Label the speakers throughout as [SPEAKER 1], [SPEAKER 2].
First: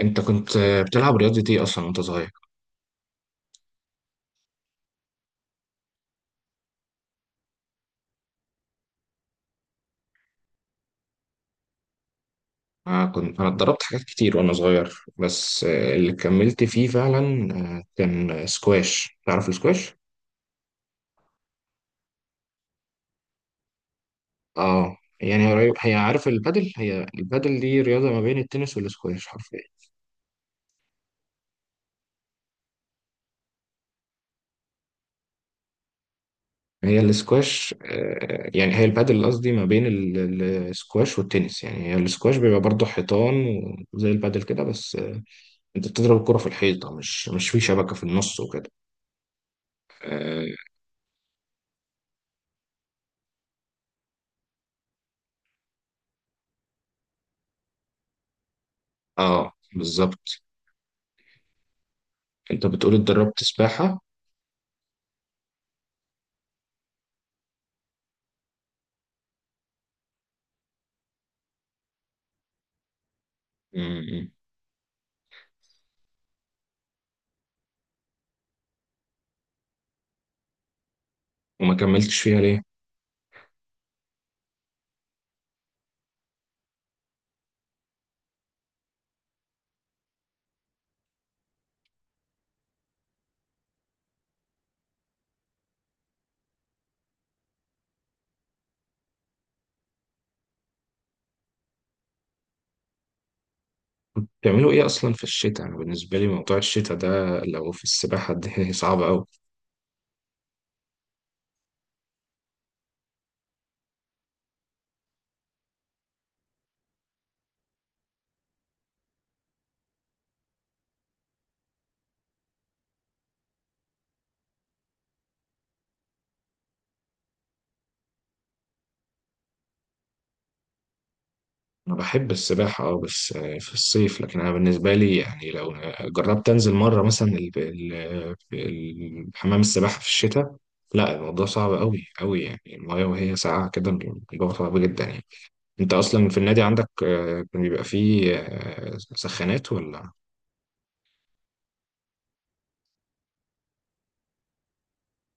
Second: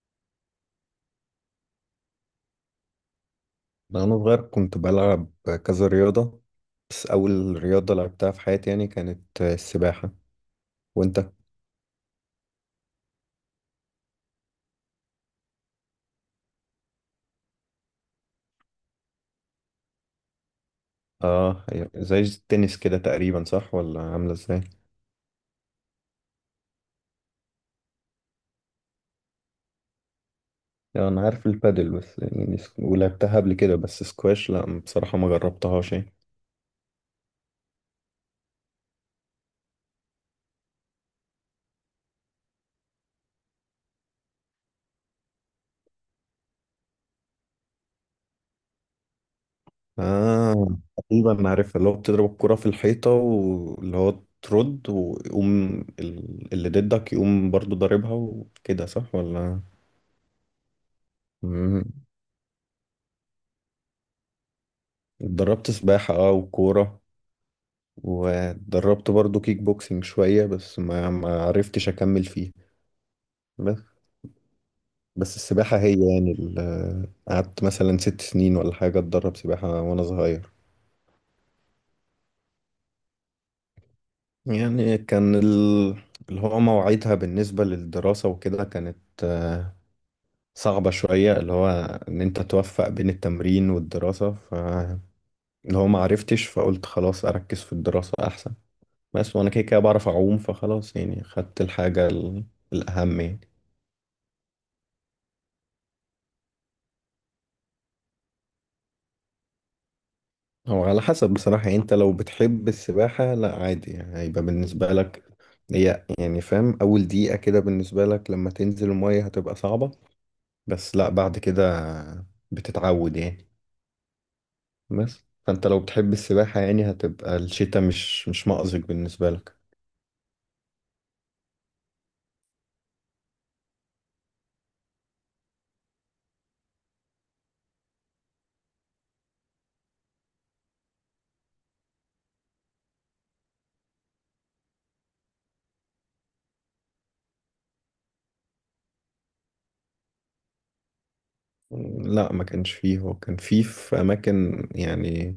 [SPEAKER 1] انت كنت بتلعب رياضة ايه اصلا وانت صغير؟
[SPEAKER 2] وأنا صغير كنت بلعب كذا رياضة. بس أول رياضة لعبتها في حياتي يعني كانت السباحة. وأنت؟
[SPEAKER 1] انا اتدربت حاجات كتير وانا صغير، بس اللي كملت فيه فعلا كان سكواش. تعرف السكواش؟
[SPEAKER 2] آه، هي زي التنس كده تقريبا، صح ولا عاملة إزاي؟
[SPEAKER 1] اه، يعني قريب. هي البادل دي رياضة ما بين التنس والسكواش حرفيا.
[SPEAKER 2] يعني أنا عارف البادل، بس يعني ولعبتها قبل كده. بس سكواش لأ، بصراحة ما جربتهاش يعني.
[SPEAKER 1] هي السكواش يعني هي البادل قصدي، ما بين السكواش والتنس. يعني هي السكواش بيبقى برضه حيطان وزي البادل كده، بس انت بتضرب الكرة في الحيطة، مش في شبكة في النص وكده. اه،
[SPEAKER 2] آه، تقريبا عارفها، اللي هو بتضرب الكرة في الحيطة، واللي هو ترد ويقوم، اللي ضدك يقوم برضو ضاربها وكده، صح ولا؟
[SPEAKER 1] بالظبط.
[SPEAKER 2] مم.
[SPEAKER 1] انت بتقول اتدربت سباحة.
[SPEAKER 2] اتدربت سباحة، اه، وكورة. ودربت برضو كيك بوكسنج شوية بس ما عرفتش أكمل فيه. بس.
[SPEAKER 1] مم.
[SPEAKER 2] بس السباحة هي يعني قعدت مثلا 6 سنين ولا حاجة أتدرب سباحة وأنا صغير.
[SPEAKER 1] وما كملتش فيها ليه؟
[SPEAKER 2] يعني كان اللي هو مواعيدها بالنسبة للدراسة وكده كانت آه، صعبة شوية، اللي هو إن أنت توفق بين التمرين والدراسة، فاللي هو ما عرفتش، فقلت خلاص أركز في الدراسة أحسن. بس وأنا كده كده بعرف أعوم، فخلاص يعني خدت الحاجة الأهم يعني.
[SPEAKER 1] بتعملوا ايه اصلا في الشتاء؟ انا بالنسبة لي موضوع الشتاء ده لو في السباحة دي صعب اوي.
[SPEAKER 2] هو على حسب بصراحة، يعني انت لو بتحب السباحة لا عادي، يعني هيبقى بالنسبة لك. هي يعني، فاهم، أول دقيقة كده بالنسبة لك لما تنزل المية هتبقى صعبة، بس لا بعد كده بتتعود يعني. بس فانت لو بتحب السباحة يعني هتبقى الشتاء مش مأزق بالنسبة لك.
[SPEAKER 1] انا بحب السباحة اه، بس في الصيف. لكن انا بالنسبة لي، يعني، لو جربت انزل مرة مثلا حمام السباحة في الشتاء، لا، الموضوع صعب اوي اوي. يعني المايه وهي ساقعة كده، الموضوع صعب جدا يعني. انت اصلا في النادي عندك كان بيبقى فيه سخانات ولا؟
[SPEAKER 2] لا ما كانش فيه. هو كان فيه في أماكن يعني،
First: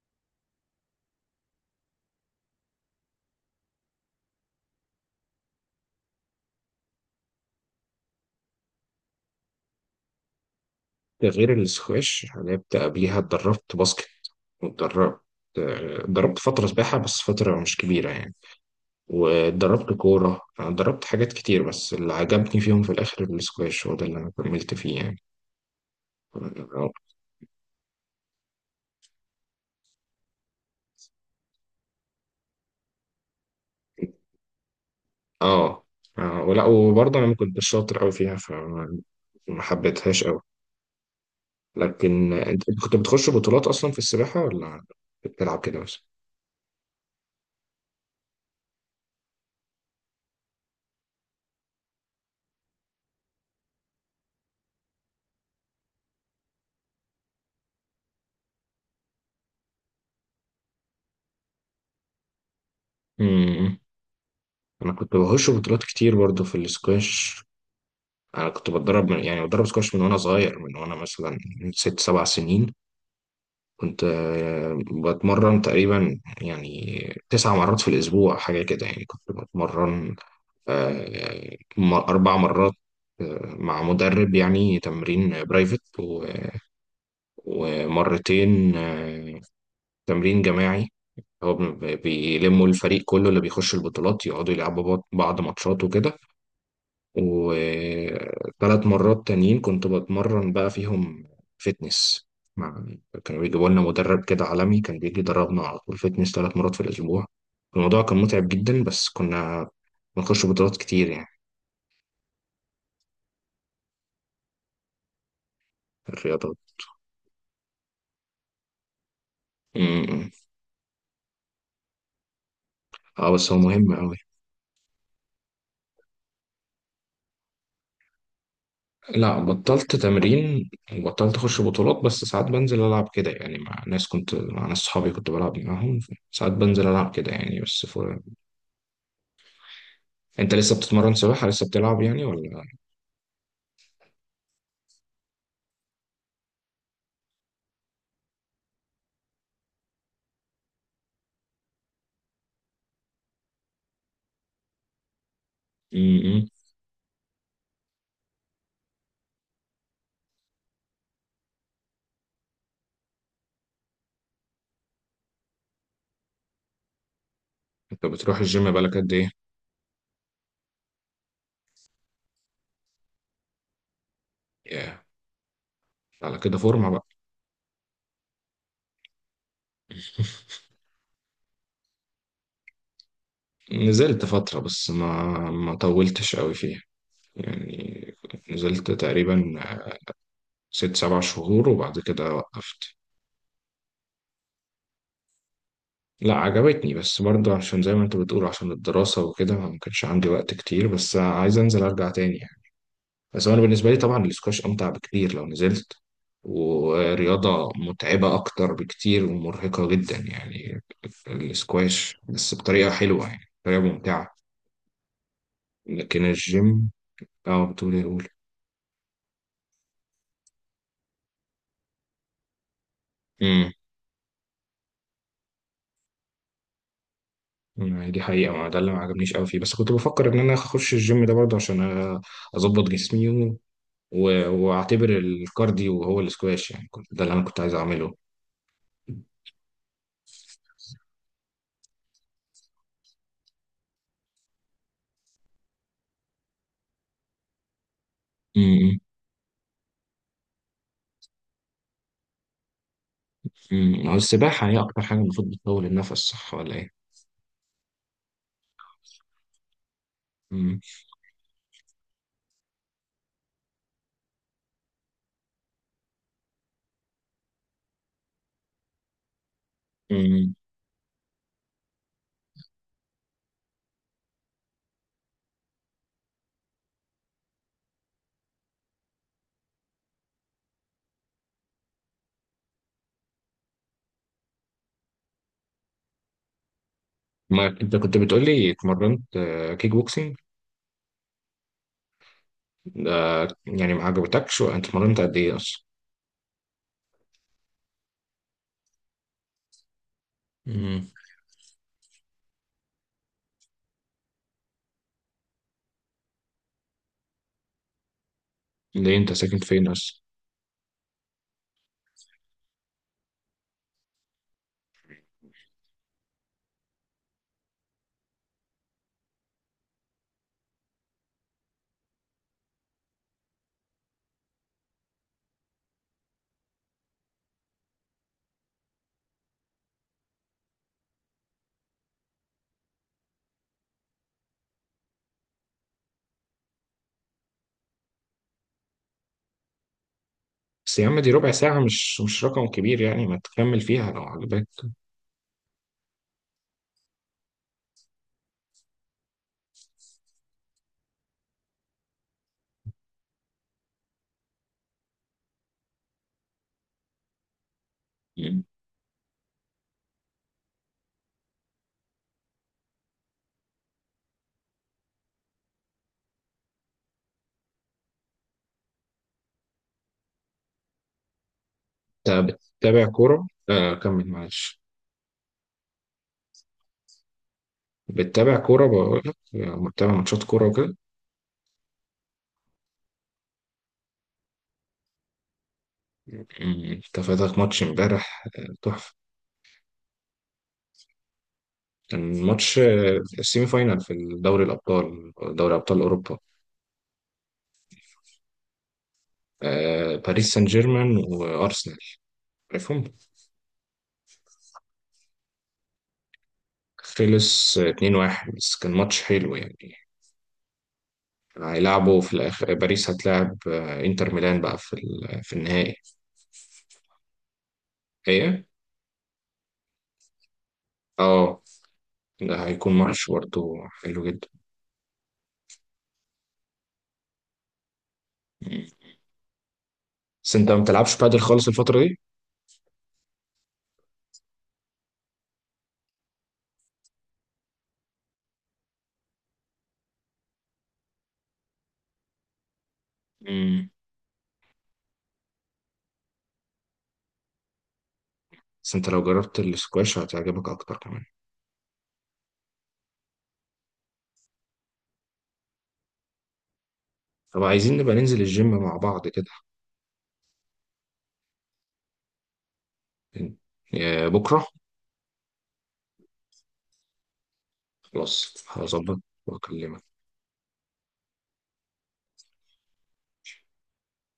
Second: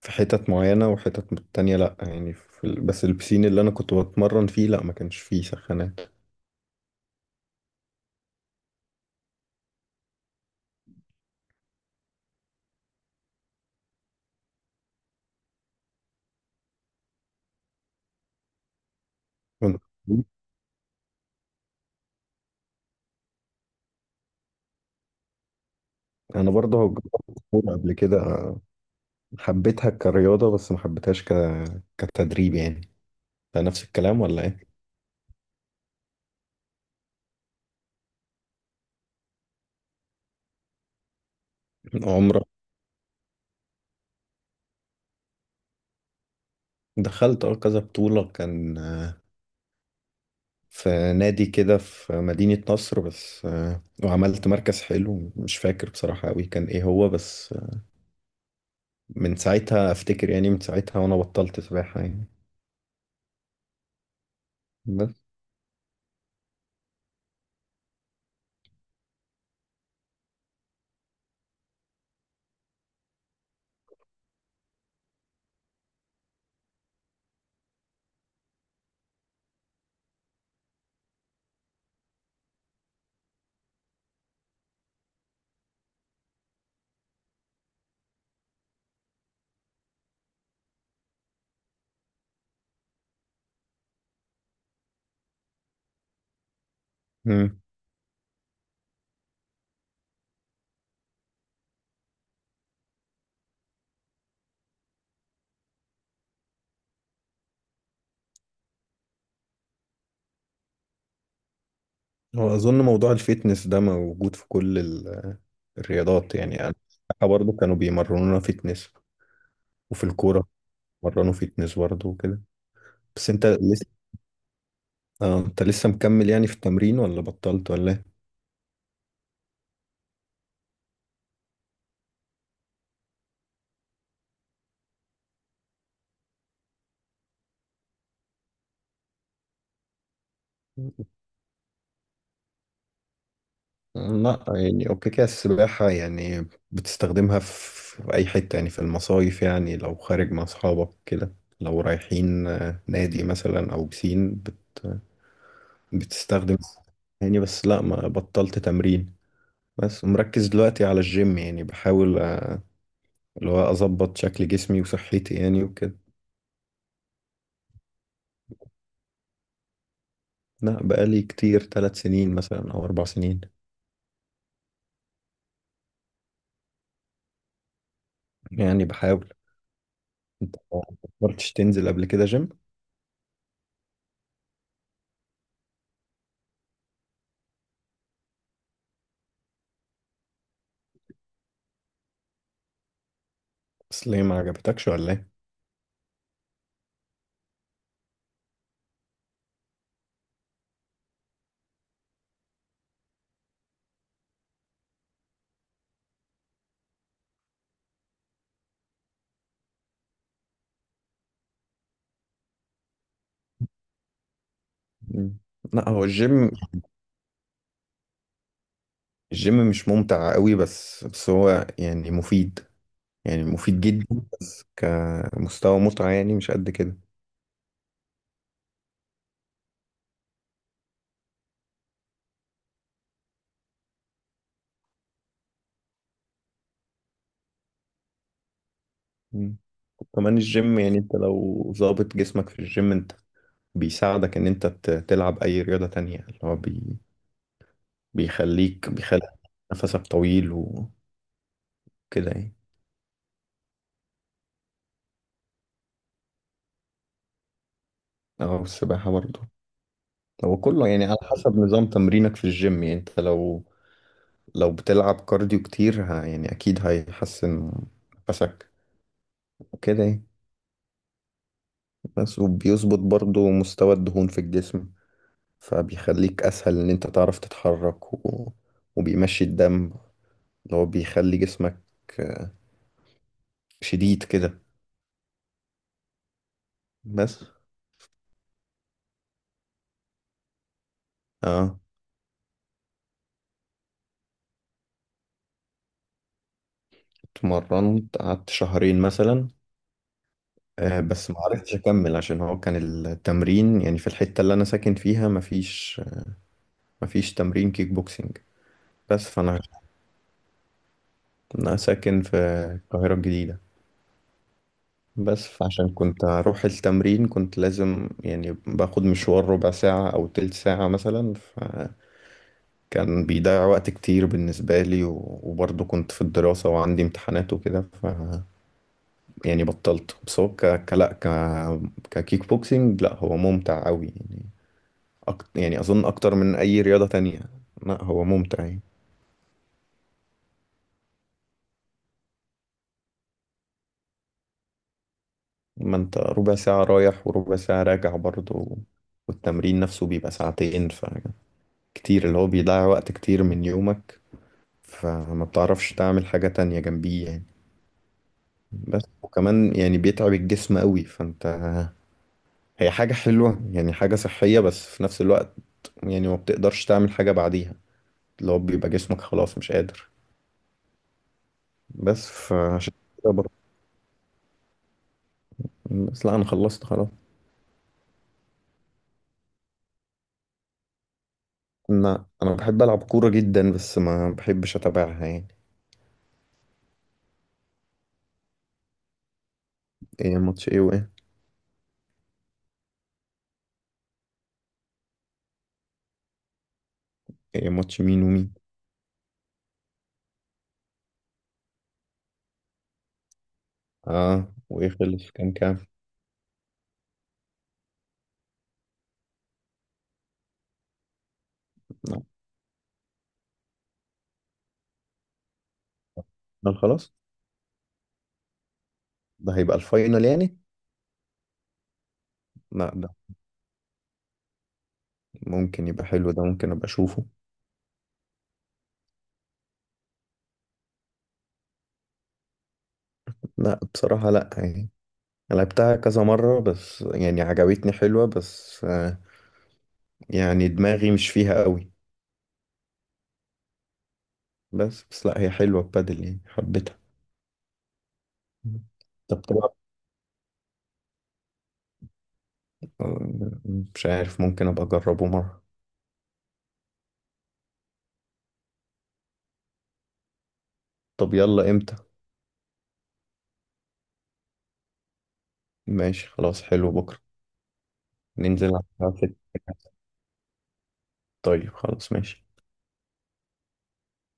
[SPEAKER 2] في حتت معينة وحتت تانية. لا يعني في بس البسين اللي أنا كنت بتمرن فيه لا ما كانش فيه سخانات.
[SPEAKER 1] ده غير السكواش. انا كنت قبليها اتدربت باسكت واتدربت. اتدربت فترة سباحة، بس فترة مش كبيرة يعني. واتدربت كورة. أنا اتدربت حاجات كتير، بس اللي عجبني فيهم في الآخر السكواش، هو ده اللي أنا كملت فيه يعني.
[SPEAKER 2] انا برضه جربت الكوره قبل كده. حبيتها كرياضه بس ما حبيتهاش كتدريب يعني. ده نفس الكلام ولا ايه؟
[SPEAKER 1] اه، ولا وبرضه أنا ما كنتش شاطر أوي فيها، فما ما حبيتهاش أوي. لكن
[SPEAKER 2] عمرك
[SPEAKER 1] أنت كنت بتخش بطولات أصلا في السباحة، ولا بتلعب كده بس؟
[SPEAKER 2] دخلت، كذا بطوله كان، في نادي كده في مدينه نصر، بس وعملت مركز حلو، مش فاكر بصراحه قوي كان ايه هو، بس من ساعتها افتكر، يعني من ساعتها وانا بطلت سباحه يعني.
[SPEAKER 1] امم. انا كنت
[SPEAKER 2] بس.
[SPEAKER 1] بخش بطولات كتير برضه في السكواش. انا كنت بتدرب من، يعني، بتدرب سكواش من وانا صغير، من وانا مثلا من 6 7 سنين. كنت بتمرن تقريبا يعني 9 مرات في الاسبوع، حاجه كده. يعني كنت بتمرن 4 مرات مع مدرب، يعني تمرين برايفت، و- ومرتين تمرين جماعي. هو بيلموا الفريق كله اللي بيخش البطولات، يقعدوا يلعبوا بعض ماتشات وكده.
[SPEAKER 2] مم.
[SPEAKER 1] وثلاث مرات تانيين كنت بتمرن بقى فيهم فتنس. مع كانوا بيجيبوا لنا مدرب كده عالمي كان بيجي يدربنا على طول فتنس 3 مرات في الأسبوع. الموضوع كان متعب جدا، بس كنا بنخش بطولات كتير يعني.
[SPEAKER 2] هو اظن موضوع الفيتنس ده موجود في كل
[SPEAKER 1] في
[SPEAKER 2] الرياضات
[SPEAKER 1] الرياضات.
[SPEAKER 2] يعني. انا برضه كانوا بيمرنونا فيتنس، وفي
[SPEAKER 1] م-م.
[SPEAKER 2] الكوره مرنوا فيتنس برضه وكده. بس
[SPEAKER 1] اه،
[SPEAKER 2] انت
[SPEAKER 1] بس هو
[SPEAKER 2] لسه
[SPEAKER 1] مهم أوي.
[SPEAKER 2] اه انت لسه مكمل يعني في التمرين ولا بطلت ولا ايه؟
[SPEAKER 1] لا، بطلت تمرين وبطلت أخش بطولات. بس ساعات بنزل ألعب كده يعني، مع ناس صحابي كنت بلعب معاهم. ساعات بنزل ألعب كده يعني. أنت لسه بتتمرن سباحة، لسه بتلعب يعني ولا؟
[SPEAKER 2] لا يعني، اوكي كده، السباحة يعني بتستخدمها في أي حتة، يعني في المصايف، يعني لو خارج مع أصحابك كده، لو رايحين نادي مثلا أو بسين
[SPEAKER 1] امم،
[SPEAKER 2] بتستخدم يعني. بس لا ما بطلت تمرين. بس مركز دلوقتي على الجيم، يعني بحاول اللي هو أظبط شكل جسمي وصحتي يعني وكده.
[SPEAKER 1] انت بتروح الجيم بقالك قد ايه؟
[SPEAKER 2] لا بقالي كتير، 3 سنين مثلا أو 4 سنين.
[SPEAKER 1] ياه، على كده فورمة بقى.
[SPEAKER 2] يعني بحاول. انت ما فكرتش تنزل قبل كده جيم؟
[SPEAKER 1] نزلت فترة، بس ما طولتش قوي فيها يعني. نزلت تقريبا 6 7 شهور، وبعد كده وقفت.
[SPEAKER 2] بس ليه، ما عجبتكش ولا ايه؟
[SPEAKER 1] لا، عجبتني، بس برضه عشان زي ما انت بتقول، عشان الدراسة وكده، ما كانش عندي وقت كتير. بس عايز انزل ارجع تاني. بس هو انا بالنسبه لي طبعا الاسكواش امتع بكتير لو نزلت. ورياضه متعبه اكتر بكتير ومرهقه جدا، يعني الاسكواش بس بطريقه حلوه، يعني بطريقه ممتعه.
[SPEAKER 2] مم. لا هو
[SPEAKER 1] لكن
[SPEAKER 2] الجيم
[SPEAKER 1] الجيم. اه، بتقول ايه، قول.
[SPEAKER 2] الجيم مش ممتع قوي، بس هو يعني مفيد، يعني
[SPEAKER 1] امم.
[SPEAKER 2] مفيد جدا. بس كمستوى متعة يعني مش قد كده.
[SPEAKER 1] يعني دي حقيقه، ما ده اللي ما عجبنيش قوي فيه، بس كنت بفكر ان انا اخش الجيم ده برضه عشان أ- اظبط جسمي، واعتبر الكارديو هو الاسكواش. يعني كنت ده اللي انا كنت عايز اعمله.
[SPEAKER 2] مم. وكمان الجيم، يعني انت لو ظابط جسمك في الجيم انت بيساعدك ان انت تلعب اي رياضة تانية، اللي هو بيخليك
[SPEAKER 1] امم.
[SPEAKER 2] بيخلي نفسك طويل وكده يعني.
[SPEAKER 1] أمم. هو السباحه هي اكتر حاجه المفروض بتطول النفس، صح ولا ايه؟
[SPEAKER 2] اه، السباحة برضه. هو
[SPEAKER 1] امم.
[SPEAKER 2] كله يعني على حسب نظام تمرينك في الجيم، يعني انت لو بتلعب كارديو كتير، يعني اكيد هيحسن نفسك وكده يعني.
[SPEAKER 1] أمم.
[SPEAKER 2] بس وبيظبط برضو مستوى الدهون في الجسم، فبيخليك اسهل ان انت تعرف تتحرك وبيمشي الدم اللي هو بيخلي جسمك شديد كده. بس.
[SPEAKER 1] ما انت كنت بتقول لي اتمرنت كيك بوكسينج
[SPEAKER 2] اه،
[SPEAKER 1] ده. يعني ما عجبتكش، وانت اتمرنت قد ايه اصلا؟
[SPEAKER 2] اتمرنت قعدت شهرين مثلا.
[SPEAKER 1] امم.
[SPEAKER 2] بس ما عرفتش اكمل عشان هو كان التمرين يعني في الحتة اللي انا ساكن فيها مفيش تمرين كيك بوكسينج.
[SPEAKER 1] ليه
[SPEAKER 2] بس
[SPEAKER 1] انت ساكن فين اصلا؟
[SPEAKER 2] أنا ساكن في القاهرة الجديدة. بس فعشان كنت أروح التمرين كنت لازم يعني باخد مشوار ربع ساعة أو تلت ساعة مثلا، فكان بيضيع وقت كتير بالنسبة لي، وبرضه كنت في الدراسة وعندي امتحانات وكده، ف. يعني بطلت. بس هو لا ككيك بوكسينج، لا هو ممتع أوي يعني. يعني أظن أكتر من أي رياضة تانية. لا هو ممتع يعني.
[SPEAKER 1] بس يا عم، دي ربع ساعة، مش رقم كبير يعني، ما تكمل فيها لو عجبك.
[SPEAKER 2] ما أنت ربع ساعة رايح وربع ساعة راجع برضه، والتمرين نفسه بيبقى ساعتين، ف كتير، اللي هو بيضيع وقت كتير من يومك، فما بتعرفش تعمل حاجة تانية جنبيه يعني.
[SPEAKER 1] مم.
[SPEAKER 2] بس وكمان يعني بيتعب الجسم قوي. فانت هي حاجة حلوة يعني، حاجة صحية، بس في نفس الوقت يعني ما بتقدرش تعمل حاجة بعديها، اللي هو بيبقى جسمك خلاص مش قادر. بس
[SPEAKER 1] انت
[SPEAKER 2] فعشان
[SPEAKER 1] بتتابع
[SPEAKER 2] كده
[SPEAKER 1] كورة؟
[SPEAKER 2] برضه.
[SPEAKER 1] آه، كمل معلش.
[SPEAKER 2] بس لا، انا خلصت خلاص.
[SPEAKER 1] بتتابع كورة، بقول لك، بتتابع ماتشات كورة وكده؟
[SPEAKER 2] لا انا بحب العب كورة جدا بس ما بحبش اتابعها يعني.
[SPEAKER 1] مم، انت فاتك ماتش امبارح تحفة.
[SPEAKER 2] ايه، ماتش ايه وايه؟
[SPEAKER 1] كان ماتش السيمي فاينال في دوري الأبطال، دوري أبطال أوروبا.
[SPEAKER 2] ايه، ماتش مين ومين؟
[SPEAKER 1] باريس سان جيرمان وأرسنال، عارفهم.
[SPEAKER 2] اه، وايه، خلص كام كام؟
[SPEAKER 1] خلص 2-1، بس كان ماتش حلو يعني.
[SPEAKER 2] لا،
[SPEAKER 1] هيلعبوا في الآخر، باريس هتلاعب انتر ميلان بقى في في النهائي.
[SPEAKER 2] لا، خلاص.
[SPEAKER 1] ايه.
[SPEAKER 2] ده هيبقى الفاينل يعني؟
[SPEAKER 1] اه، ده هيكون
[SPEAKER 2] لا ده،
[SPEAKER 1] ماتش برضه حلو جدا.
[SPEAKER 2] ممكن يبقى حلو. ده ممكن ابقى اشوفه.
[SPEAKER 1] مم. بس انت ما بتلعبش بادل خالص الفترة دي؟
[SPEAKER 2] لا بصراحة لا يعني. لعبتها كذا مرة بس، يعني عجبتني، حلوة، بس يعني دماغي مش فيها قوي.
[SPEAKER 1] مم.
[SPEAKER 2] بس لا هي حلوة، ببادل يعني حبيتها.
[SPEAKER 1] بس انت لو
[SPEAKER 2] طب
[SPEAKER 1] جربت
[SPEAKER 2] طبعا.
[SPEAKER 1] السكواش هتعجبك اكتر كمان.
[SPEAKER 2] آه، مش عارف، ممكن ابقى اجربه مرة.
[SPEAKER 1] طب، عايزين نبقى ننزل الجيم مع بعض كده.
[SPEAKER 2] طب يلا امتى؟
[SPEAKER 1] إن- بكرة.
[SPEAKER 2] ماشي خلاص، حلو بكرة.
[SPEAKER 1] خلاص،
[SPEAKER 2] ننزل على الساعة
[SPEAKER 1] هظبط
[SPEAKER 2] ستة.
[SPEAKER 1] واكلمك.
[SPEAKER 2] طيب خلاص ماشي.